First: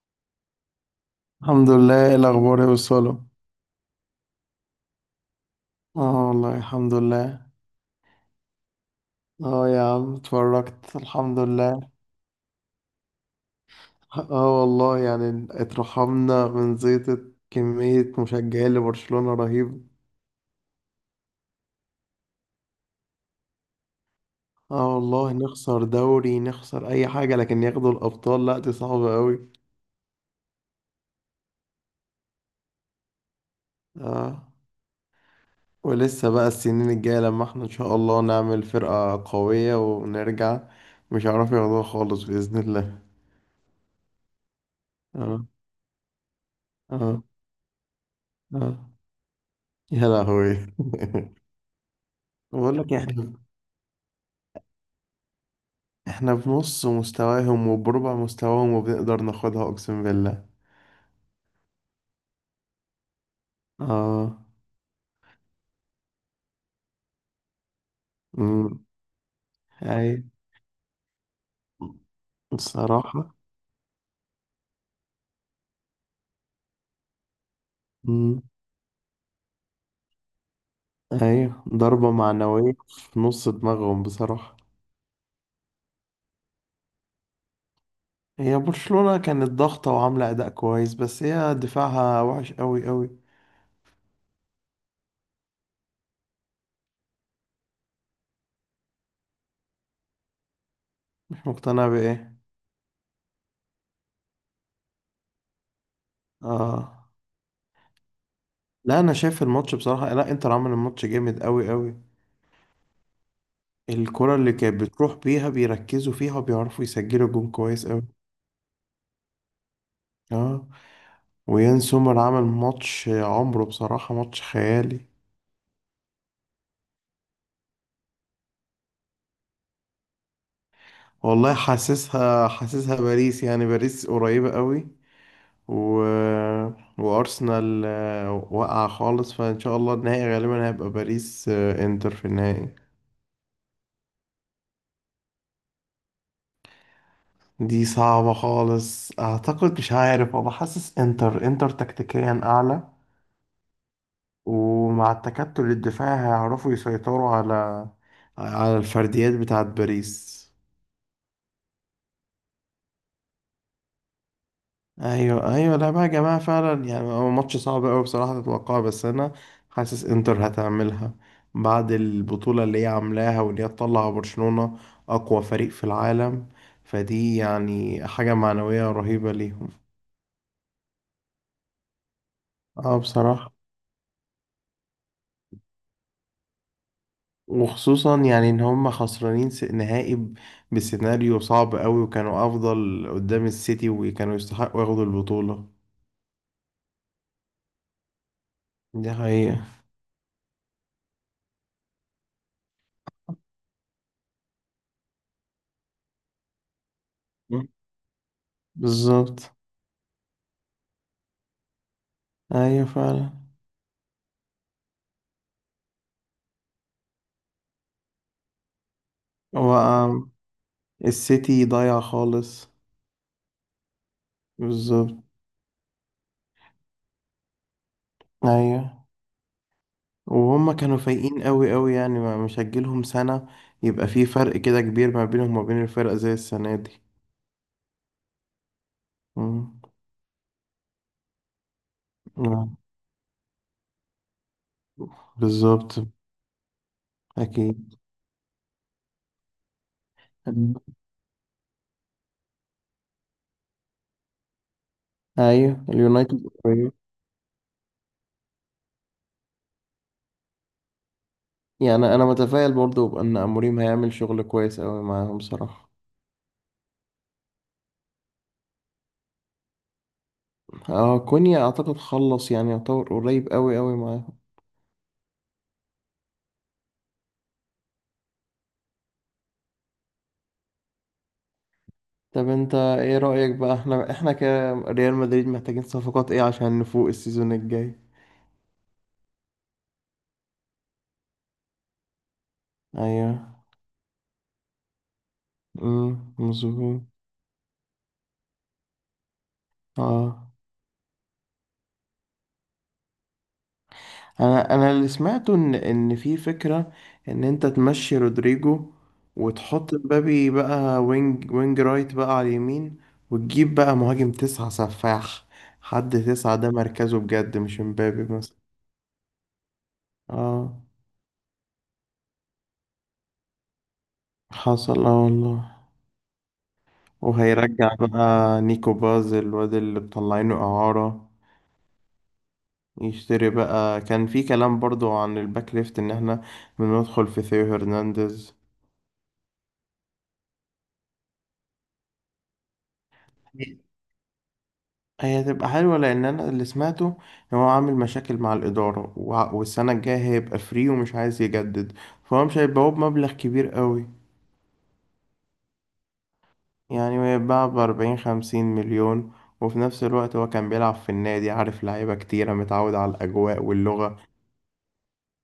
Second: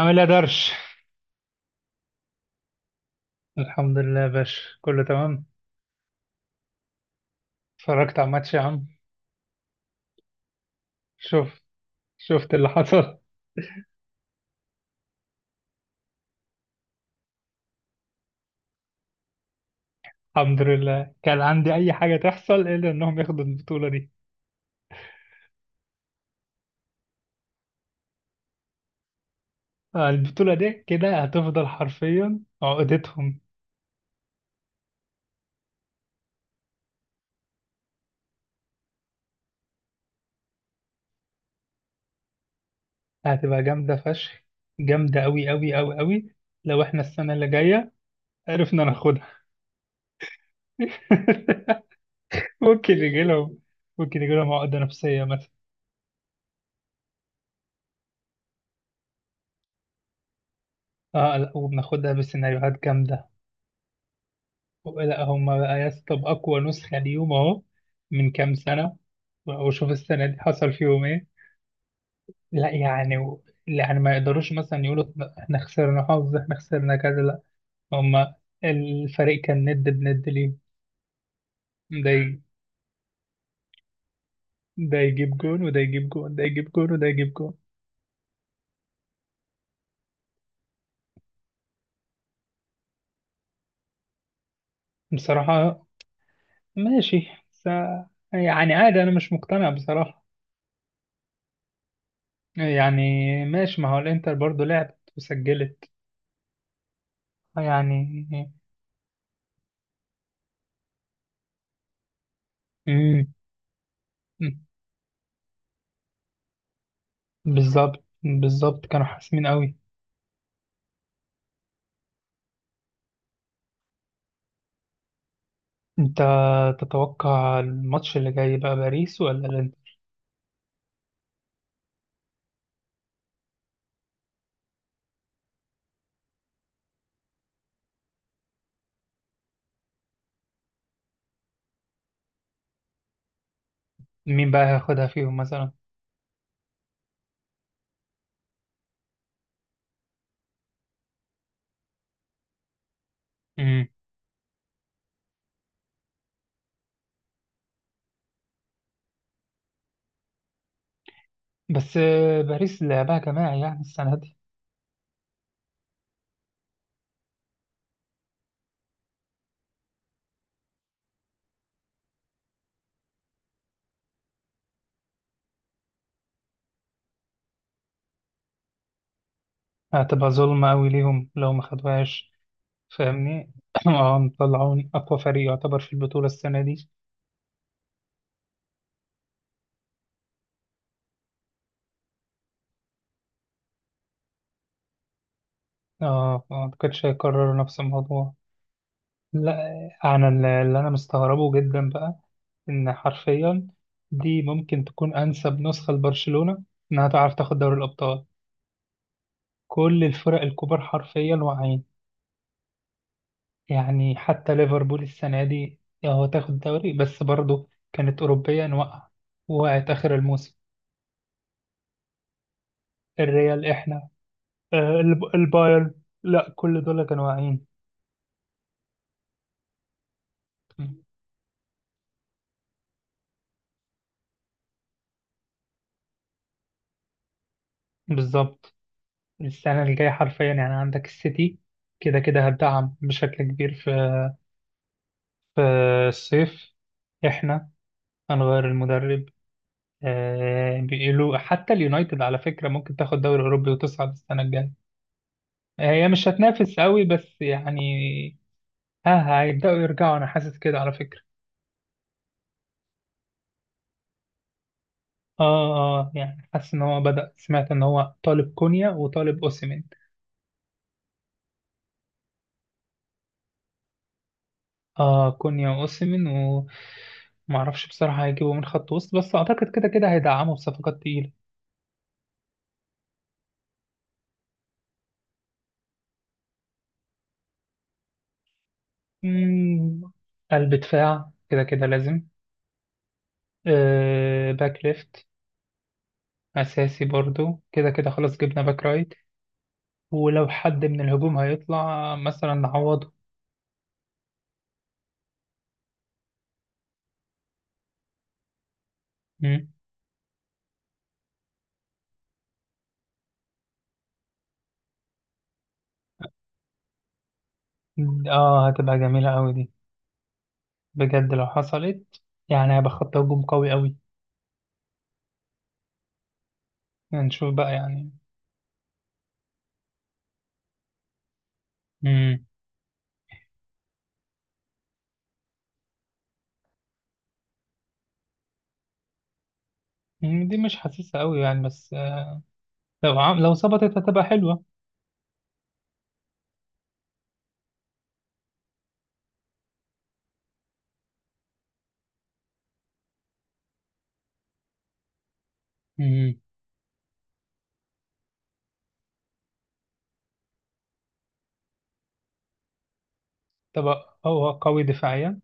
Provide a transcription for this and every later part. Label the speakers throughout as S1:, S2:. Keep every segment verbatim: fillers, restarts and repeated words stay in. S1: عامل ايه يا درش؟
S2: الحمد لله، ايه الاخبار يا وصاله؟
S1: الحمد لله يا باشا، كله تمام.
S2: اه والله، الحمد لله.
S1: اتفرجت على الماتش يا عم؟
S2: اه يا عم، اتفرجت الحمد
S1: شوف.
S2: لله.
S1: شفت اللي حصل.
S2: اه والله، يعني اترحمنا من زيطة كمية مشجعين لبرشلونة رهيب.
S1: الحمد لله، كان عندي اي حاجه تحصل الا انهم ياخدوا البطوله دي.
S2: اه والله، نخسر دوري، نخسر اي حاجة، لكن ياخدوا الابطال؟ لا، دي صعبة قوي.
S1: آه، البطوله دي كده هتفضل حرفيا عقدتهم.
S2: اه. ولسه بقى السنين الجاية لما احنا ان شاء الله نعمل فرقة قوية ونرجع، مش هيعرفوا ياخدوها خالص بإذن الله.
S1: هتبقى جامده فشخ. جامده
S2: اه.
S1: قوي قوي قوي قوي. لو احنا
S2: اه.
S1: السنه اللي جايه
S2: اه.
S1: عرفنا ناخدها.
S2: يا لهوي! بقول
S1: ممكن
S2: لك
S1: يجي
S2: احنا
S1: لهم ممكن يجي لهم عقده نفسيه مثلا.
S2: احنا في نص مستواهم وبربع مستواهم، وبنقدر ناخدها، اقسم بالله.
S1: اه، لا، وبناخدها بسيناريوهات جامده.
S2: اه.
S1: لا هم بقى يا اسطى، بأقوى نسخة ليهم أهو. من كام
S2: امم.
S1: سنة. وشوف
S2: اي.
S1: السنة دي حصل فيهم إيه. لا يعني
S2: بصراحة.
S1: و... يعني ما يقدروش مثلا يقولوا إحنا خسرنا حظ، إحنا خسرنا كذا، لا. هم،
S2: امم.
S1: الفريق كان ند بند ليه.
S2: ايوه،
S1: ده
S2: ضربة
S1: ي...
S2: معنوية في نص دماغهم، بصراحة.
S1: ده يجيب جون وده يجيب جون، ده يجيب جون وده يجيب جون.
S2: هي برشلونة كانت ضاغطة وعاملة أداء كويس، بس هي دفاعها وحش أوي أوي.
S1: بصراحة، ماشي س... يعني عادي، أنا مش مقتنع بصراحة.
S2: مش مقتنع بإيه؟
S1: يعني ماشي، ما هو الإنتر برضه لعبت وسجلت
S2: آه.
S1: يعني.
S2: لا، أنا شايف الماتش بصراحة، لا إنتر عمل الماتش جامد أوي أوي. الكرة اللي
S1: مم.
S2: كانت بتروح بيها بيركزوا فيها وبيعرفوا يسجلوا جون كويس أوي.
S1: بالظبط، بالظبط كانوا حاسمين قوي.
S2: آه. ويان سومر عمل ماتش عمره بصراحة، ماتش خيالي.
S1: انت تتوقع الماتش اللي جاي بقى، باريس ولا الانتر؟
S2: والله، حاسسها حاسسها باريس، يعني باريس قريبة قوي. و... وأرسنال آه، واقعة خالص، فإن شاء الله النهائي غالبا هيبقى باريس آه، إنتر في النهائي.
S1: مين بقى هياخدها فيهم مثلا؟
S2: دي صعبة خالص، أعتقد. مش عارف، أنا حاسس إنتر إنتر تكتيكيا أعلى.
S1: امم
S2: ومع التكتل الدفاعي هيعرفوا يسيطروا على على الفرديات بتاعت باريس.
S1: بس آه، باريس لعبها جماعي يعني السنة دي.
S2: ايوه، ايوه، لا بقى يا جماعه، فعلا يعني هو ماتش صعب قوي بصراحه تتوقعه، بس انا حاسس انتر هتعملها. بعد البطوله اللي هي عاملاها، واللي هي تطلع برشلونه اقوى فريق في العالم، فدي يعني حاجه معنويه رهيبه ليهم.
S1: هتبقى ظلمة قوي ليهم لو ما خدوهاش.
S2: اه،
S1: فاهمني.
S2: بصراحه.
S1: اه، مطلعون اقوى فريق يعتبر في البطولة السنة دي.
S2: وخصوصا يعني ان هم خسرانين س- نهائي ب- بسيناريو صعب قوي، وكانوا افضل قدام السيتي، وكانوا يستحقوا ياخدوا البطوله.
S1: اه، ما اعتقدش هيكرروا نفس الموضوع.
S2: دي حقيقه.
S1: لا. انا اللي اللي انا مستغربه جدا بقى، ان حرفيا دي ممكن تكون انسب نسخه لبرشلونه انها تعرف تاخد
S2: مم.
S1: دوري الابطال.
S2: بالظبط.
S1: كل الفرق الكبار حرفيا واعيين.
S2: ايوه فعلا.
S1: يعني حتى ليفربول السنه دي هو تاخد الدوري بس برضه كانت اوروبيا واقعه،
S2: هو
S1: وقعت اخر الموسم.
S2: السيتي ضايع خالص.
S1: الريال احنا، آه،
S2: بالظبط.
S1: الب- البايرن، لا كل دول كانوا واعيين.
S2: ايوه. وهم كانوا فايقين قوي قوي، يعني ما مش هتجيلهم سنة يبقى في فرق كده كبير ما بينهم وما بين الفرق زي السنة دي.
S1: بالظبط.
S2: مم.
S1: السنه الجايه حرفيا يعني عندك السيتي، كده كده
S2: آه.
S1: هتدعم بشكل كبير في في
S2: بالظبط.
S1: الصيف. احنا
S2: اكيد.
S1: هنغير المدرب. آه، بيقولوا حتى اليونايتد على فكرة ممكن تاخد دوري أوروبي وتصعد السنة الجاية.
S2: ايوه،
S1: آه، هي مش
S2: اليونايتد
S1: هتنافس
S2: قريب.
S1: قوي بس يعني ها هيبدأوا يرجعوا، أنا حاسس كده على فكرة.
S2: يعني انا متفائل برضو بان اموريم هيعمل شغل كويس قوي معاهم،
S1: اه،
S2: صراحة.
S1: اه، يعني حاسس إن هو بدأ، سمعت إن هو طالب كونيا وطالب أوسيمين.
S2: اه كونيا اعتقد خلص، يعني يعتبر قريب قوي قوي معاهم.
S1: اه، كونيا وأوسيمين. ومعرفش بصراحة هيجيبوا من خط وسط بس أعتقد كده كده هيدعموا بصفقات تقيلة.
S2: طب انت ايه رأيك بقى؟ احنا احنا كريال مدريد محتاجين صفقات ايه عشان نفوق السيزون الجاي؟
S1: مم، قلب دفاع كده كده لازم.
S2: ايوه.
S1: آه، باك ليفت
S2: امم، مظبوط.
S1: أساسي برضو كده كده، خلاص جبنا باك رايت. ولو
S2: اه،
S1: حد من الهجوم هيطلع مثلا نعوضه.
S2: انا انا اللي سمعته ان ان في فكره، ان انت تمشي رودريجو،
S1: مم.
S2: وتحط مبابي بقى وينج وينج رايت بقى على اليمين. وتجيب بقى مهاجم تسعة سفاح، حد تسعة ده مركزه بجد، مش مبابي مثلا.
S1: اه، هتبقى جميلة أوي دي،
S2: اه.
S1: بجد لو حصلت. يعني هيبقى خط هجوم قوي أوي.
S2: حصل، اه والله.
S1: هنشوف بقى
S2: وهيرجع
S1: يعني.
S2: بقى نيكو باز الواد اللي مطلعينه إعارة،
S1: مم.
S2: يشتري بقى. كان في كلام برضو عن الباك ليفت ان احنا بندخل في ثيو هرنانديز.
S1: مم، دي مش حاسسها أوي يعني، بس آه، لو عم... لو ظبطت هتبقى حلوة.
S2: هي هتبقى حلوة، لأن أنا اللي سمعته إن هو عامل مشاكل مع الإدارة، وع- والسنة الجاية هيبقى فري ومش عايز يجدد، فهو مش هيبقى هو بمبلغ كبير قوي.
S1: مم.
S2: يعني هيتباع بأربعين خمسين مليون. وفي نفس الوقت هو كان بيلعب في النادي، عارف لعيبة كتيرة، متعود على الأجواء واللغة.
S1: تبقى هو قوي دفاعيا.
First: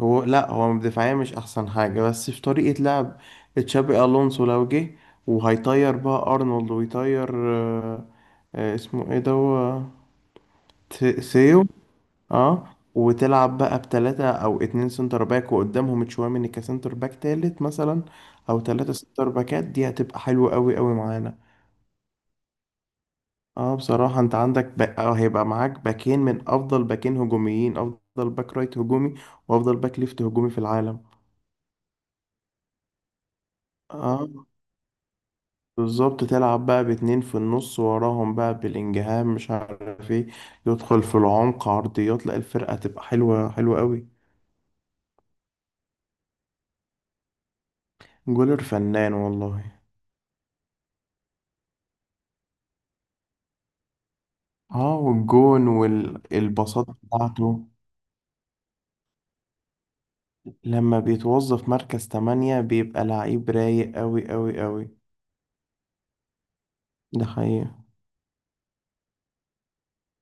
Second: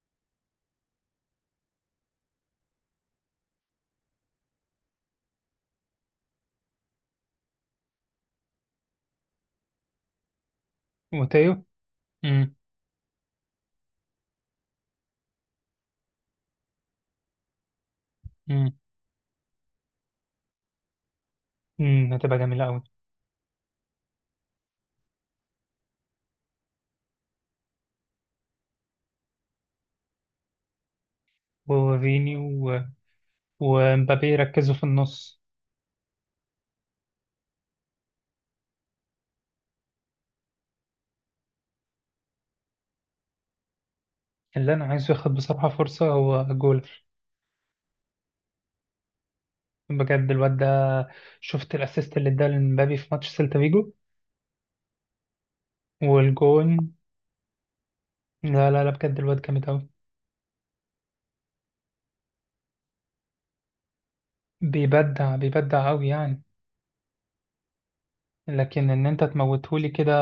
S2: هو لأ هو دفاعيا مش أحسن حاجة، بس في طريقة لعب تشابي ألونسو لو جه، وهيطير بقى أرنولد، ويطير آه، آه، اسمه إيه ده؟ هو
S1: وتيو.
S2: ثيو.
S1: مم.
S2: اه وتلعب بقى بتلاتة او اتنين سنتر باك، وقدامهم تشواميني كسنتر باك تالت مثلا. او
S1: مم.
S2: تلاتة سنتر باكات، دي هتبقى حلوة قوي قوي معانا.
S1: مم، هتبقى جميلة أوي.
S2: اه بصراحة، انت عندك بقى آه هيبقى معاك باكين من افضل باكين هجوميين، افضل باك رايت هجومي وافضل باك ليفت هجومي في العالم.
S1: وفيني و... ومبابي
S2: اه،
S1: يركزوا في النص.
S2: بالظبط تلعب بقى باتنين في النص، وراهم بقى بالانجهام مش عارف ايه يدخل في العمق، عرضيات. لا، الفرقة هتبقى حلوة حلوة قوي.
S1: اللي انا عايزه ياخد بصراحه فرصه هو جول.
S2: جولر فنان والله.
S1: بجد الواد ده، شفت الاسيست اللي اداه لمبابي في ماتش سيلتا فيجو
S2: اه، والجون
S1: والجون.
S2: والبساطة بتاعته.
S1: لا، لا، لا، بجد الواد جامد قوي.
S2: لما بيتوظف مركز تمانية بيبقى لعيب رايق أوي أوي أوي.
S1: بيبدع بيبدع قوي يعني.
S2: ده حقيقة.
S1: لكن ان انت تموتهولي كده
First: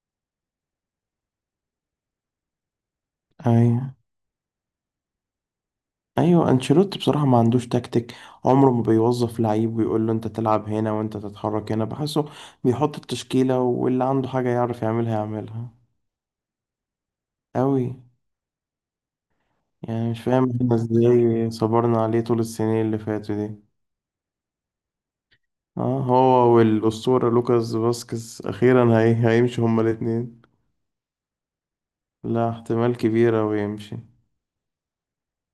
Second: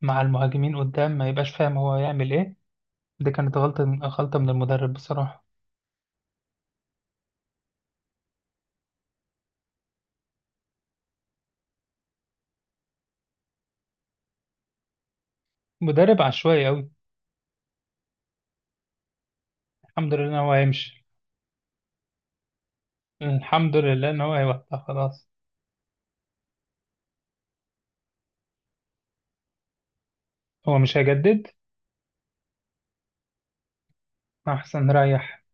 S1: مع المهاجمين قدام ما يبقاش فاهم هو يعمل ايه. دي كانت غلطه
S2: أيوة.
S1: من غلطه من المدرب بصراحه.
S2: أيوة، أنشيلوتي بصراحة ما عندوش تكتيك، عمره ما بيوظف لعيب ويقول له أنت تلعب هنا وأنت تتحرك هنا، بحسه بيحط التشكيلة، واللي عنده حاجة يعرف يعملها يعملها.
S1: مدرب عشوائي قوي.
S2: أوي. يعني
S1: الحمد
S2: مش
S1: لله ان
S2: فاهم
S1: هو
S2: احنا
S1: هيمشي.
S2: ازاي صبرنا عليه طول السنين اللي فاتوا دي.
S1: الحمد لله ان هو هيوقع خلاص.
S2: اه، هو والأسطورة لوكاس فاسكيز أخيرا هي... هيمشوا هما الاتنين.
S1: هو مش هيجدد.
S2: لا احتمال كبير أوي يمشي.
S1: احسن ريح.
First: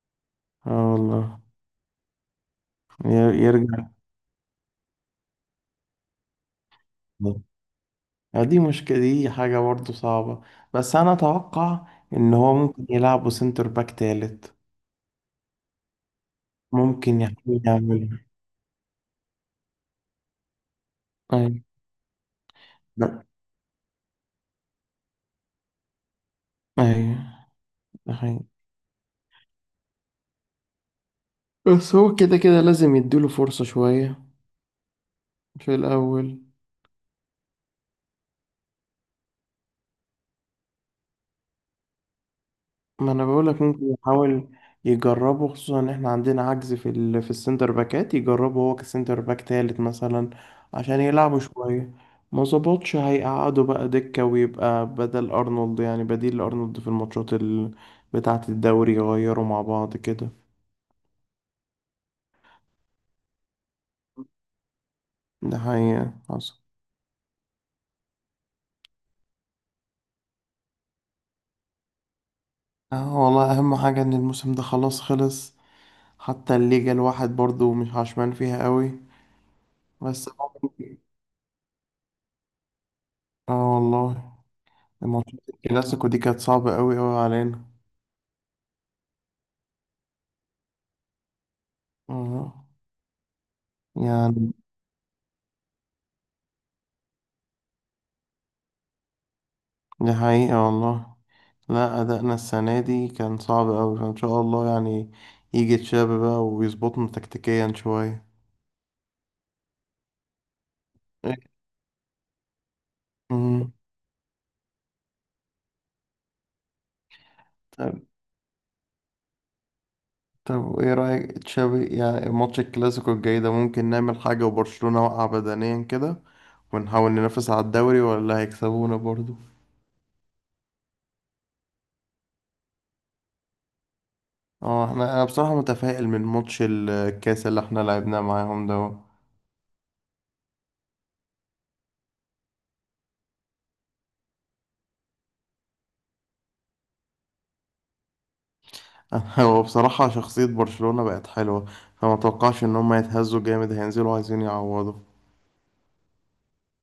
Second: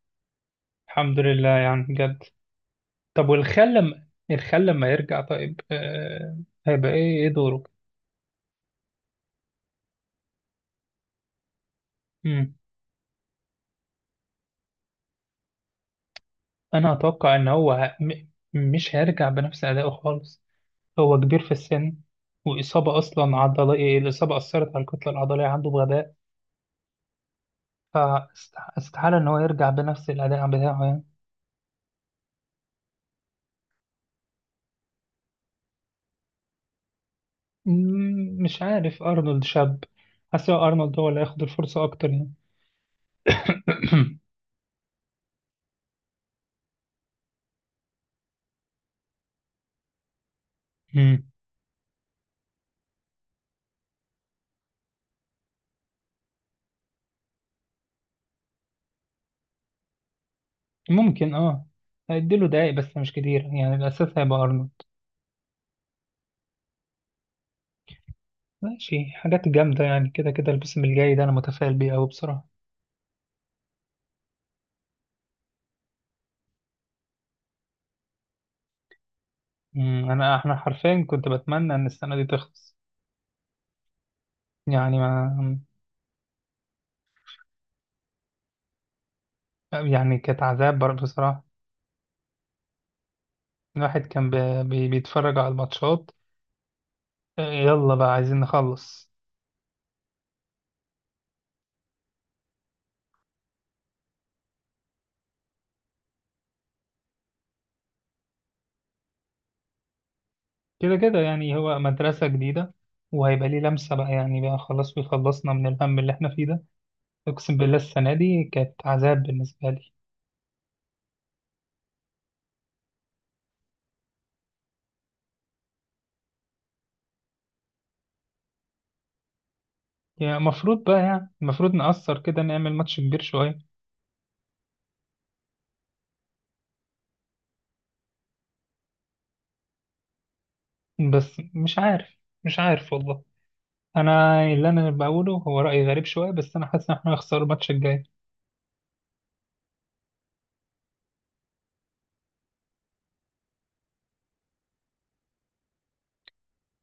S2: اه
S1: الحمد
S2: والله.
S1: لله يعني بجد. طب
S2: ير-
S1: والخال
S2: يرجع.
S1: لما الخال لما يرجع طيب، آه... هيبقى ايه ايه دوره؟
S2: آه، دي مشكلة، دي حاجة برضه صعبة، بس أنا أتوقع إن هو
S1: مم.
S2: ممكن يلعبه سنتر باك تالت.
S1: انا
S2: ممكن
S1: اتوقع ان
S2: يحاول
S1: هو ه- م...
S2: يعملها.
S1: مش هيرجع بنفس ادائه خالص. هو كبير في
S2: أيوة.
S1: السن. واصابه
S2: لا.
S1: اصلا عضليه، الاصابه اثرت على الكتله العضليه عنده بغباء.
S2: أيوة. ده حقيقي.
S1: فاستحاله ان هو يرجع بنفس الاداء بتاعه يعني.
S2: بس هو كده كده لازم يديله فرصة شوية في الأول.
S1: مم، مش عارف ارنولد شاب، حاسس هو ارنولد هو اللي هياخد الفرصه اكتر يعني.
S2: ما انا بقولك ممكن يحاول يجربه، خصوصا ان احنا عندنا عجز في ال... في السنتر باكات، يجربه هو كسنتر باك تالت مثلا عشان
S1: مم.
S2: يلعبوا شوية. ما ظبطش هيقعدوا بقى دكة، ويبقى بدل ارنولد يعني بديل لارنولد في الماتشات ال... بتاعة الدوري، يغيروا مع بعض كده.
S1: ممكن اه، هيديله دقايق بس مش كتير يعني الاساس هيبقى ارنولد.
S2: ده حقيقة حصل.
S1: ماشي، حاجات جامدة يعني، كده كده الموسم الجاي ده أنا متفائل بيه أوي بصراحة.
S2: اه والله، اهم حاجة ان الموسم ده خلاص خلص. حتى الليجا الواحد برضو مش عشمان فيها قوي.
S1: أمم،
S2: بس
S1: أنا إحنا
S2: ممكن-
S1: حرفيا كنت بتمنى إن السنة دي تخلص،
S2: اه والله،
S1: يعني ما
S2: ماتشات الكلاسيكو دي كانت صعبة قوي قوي علينا.
S1: يعني كانت عذاب بر- بصراحة.
S2: آه.
S1: الواحد كان
S2: يعني.
S1: بي... بي- بيتفرج على الماتشات. آه، يلا بقى عايزين نخلص.
S2: دي حقيقة والله. لا أدائنا السنة دي كان صعب أوي، فإن شاء الله يعني يجي تشابي بقى ويظبطنا تكتيكيا شوية.
S1: كده كده
S2: إيه.
S1: يعني هو مدرسة جديدة، وهيبقى ليه
S2: مم.
S1: لمسة بقى يعني بقى خلاص بيخلصنا من الهم اللي إحنا فيه ده. أقسم بالله
S2: طب
S1: السنة دي كانت عذاب بالنسبة لي.
S2: طب إيه رأيك تشابي؟ يعني ماتش الكلاسيكو الجاي ده ممكن نعمل حاجة وبرشلونة وقع بدنيا كده، ونحاول ننافس على الدوري، ولا هيكسبونا برضو؟
S1: يعني المفروض بقى يعني المفروض نأثر كده، نعمل ماتش كبير شوية.
S2: اه احنا انا بصراحة متفائل من ماتش الكاس اللي احنا لعبناه معاهم ده.
S1: بس مش عارف. مش عارف والله. انا اللي انا بقوله هو راي غريب شويه، بس انا حاسس ان احنا هنخسر الماتش الجاي.
S2: هو بصراحة شخصية برشلونة بقت حلوة، فما توقعش ان هم يتهزوا جامد، هينزلوا عايزين يعوضوا.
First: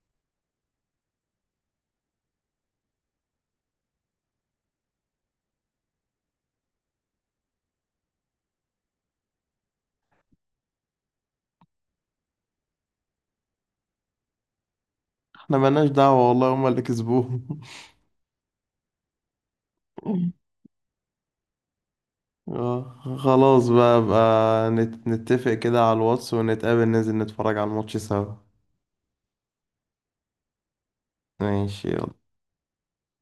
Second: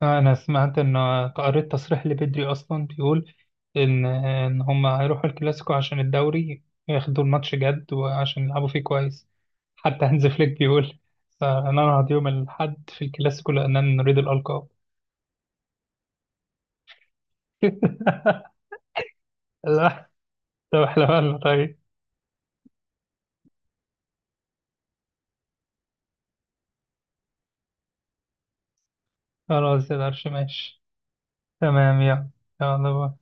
S1: انا سمعت ان، قريت تصريح لبدري اصلا بيقول ان ان هم هيروحوا الكلاسيكو عشان الدوري ياخدوا الماتش جد وعشان يلعبوا فيه كويس. حتى هانز فليك بيقول سننهض يوم الاحد في الكلاسيكو لاننا نريد الالقاب.
S2: احنا ملناش دعوة والله، هم اللي كسبوهم.
S1: لا. طب احنا مالنا طيب؟
S2: آه، خلاص بقى بقى نت- نتفق كده على الواتس، ونتقابل ننزل نتفرج على الماتش سوا.
S1: خلاص يا درش، ماشي.
S2: ماشي
S1: تمام
S2: يلا.
S1: يلا. يلا باي.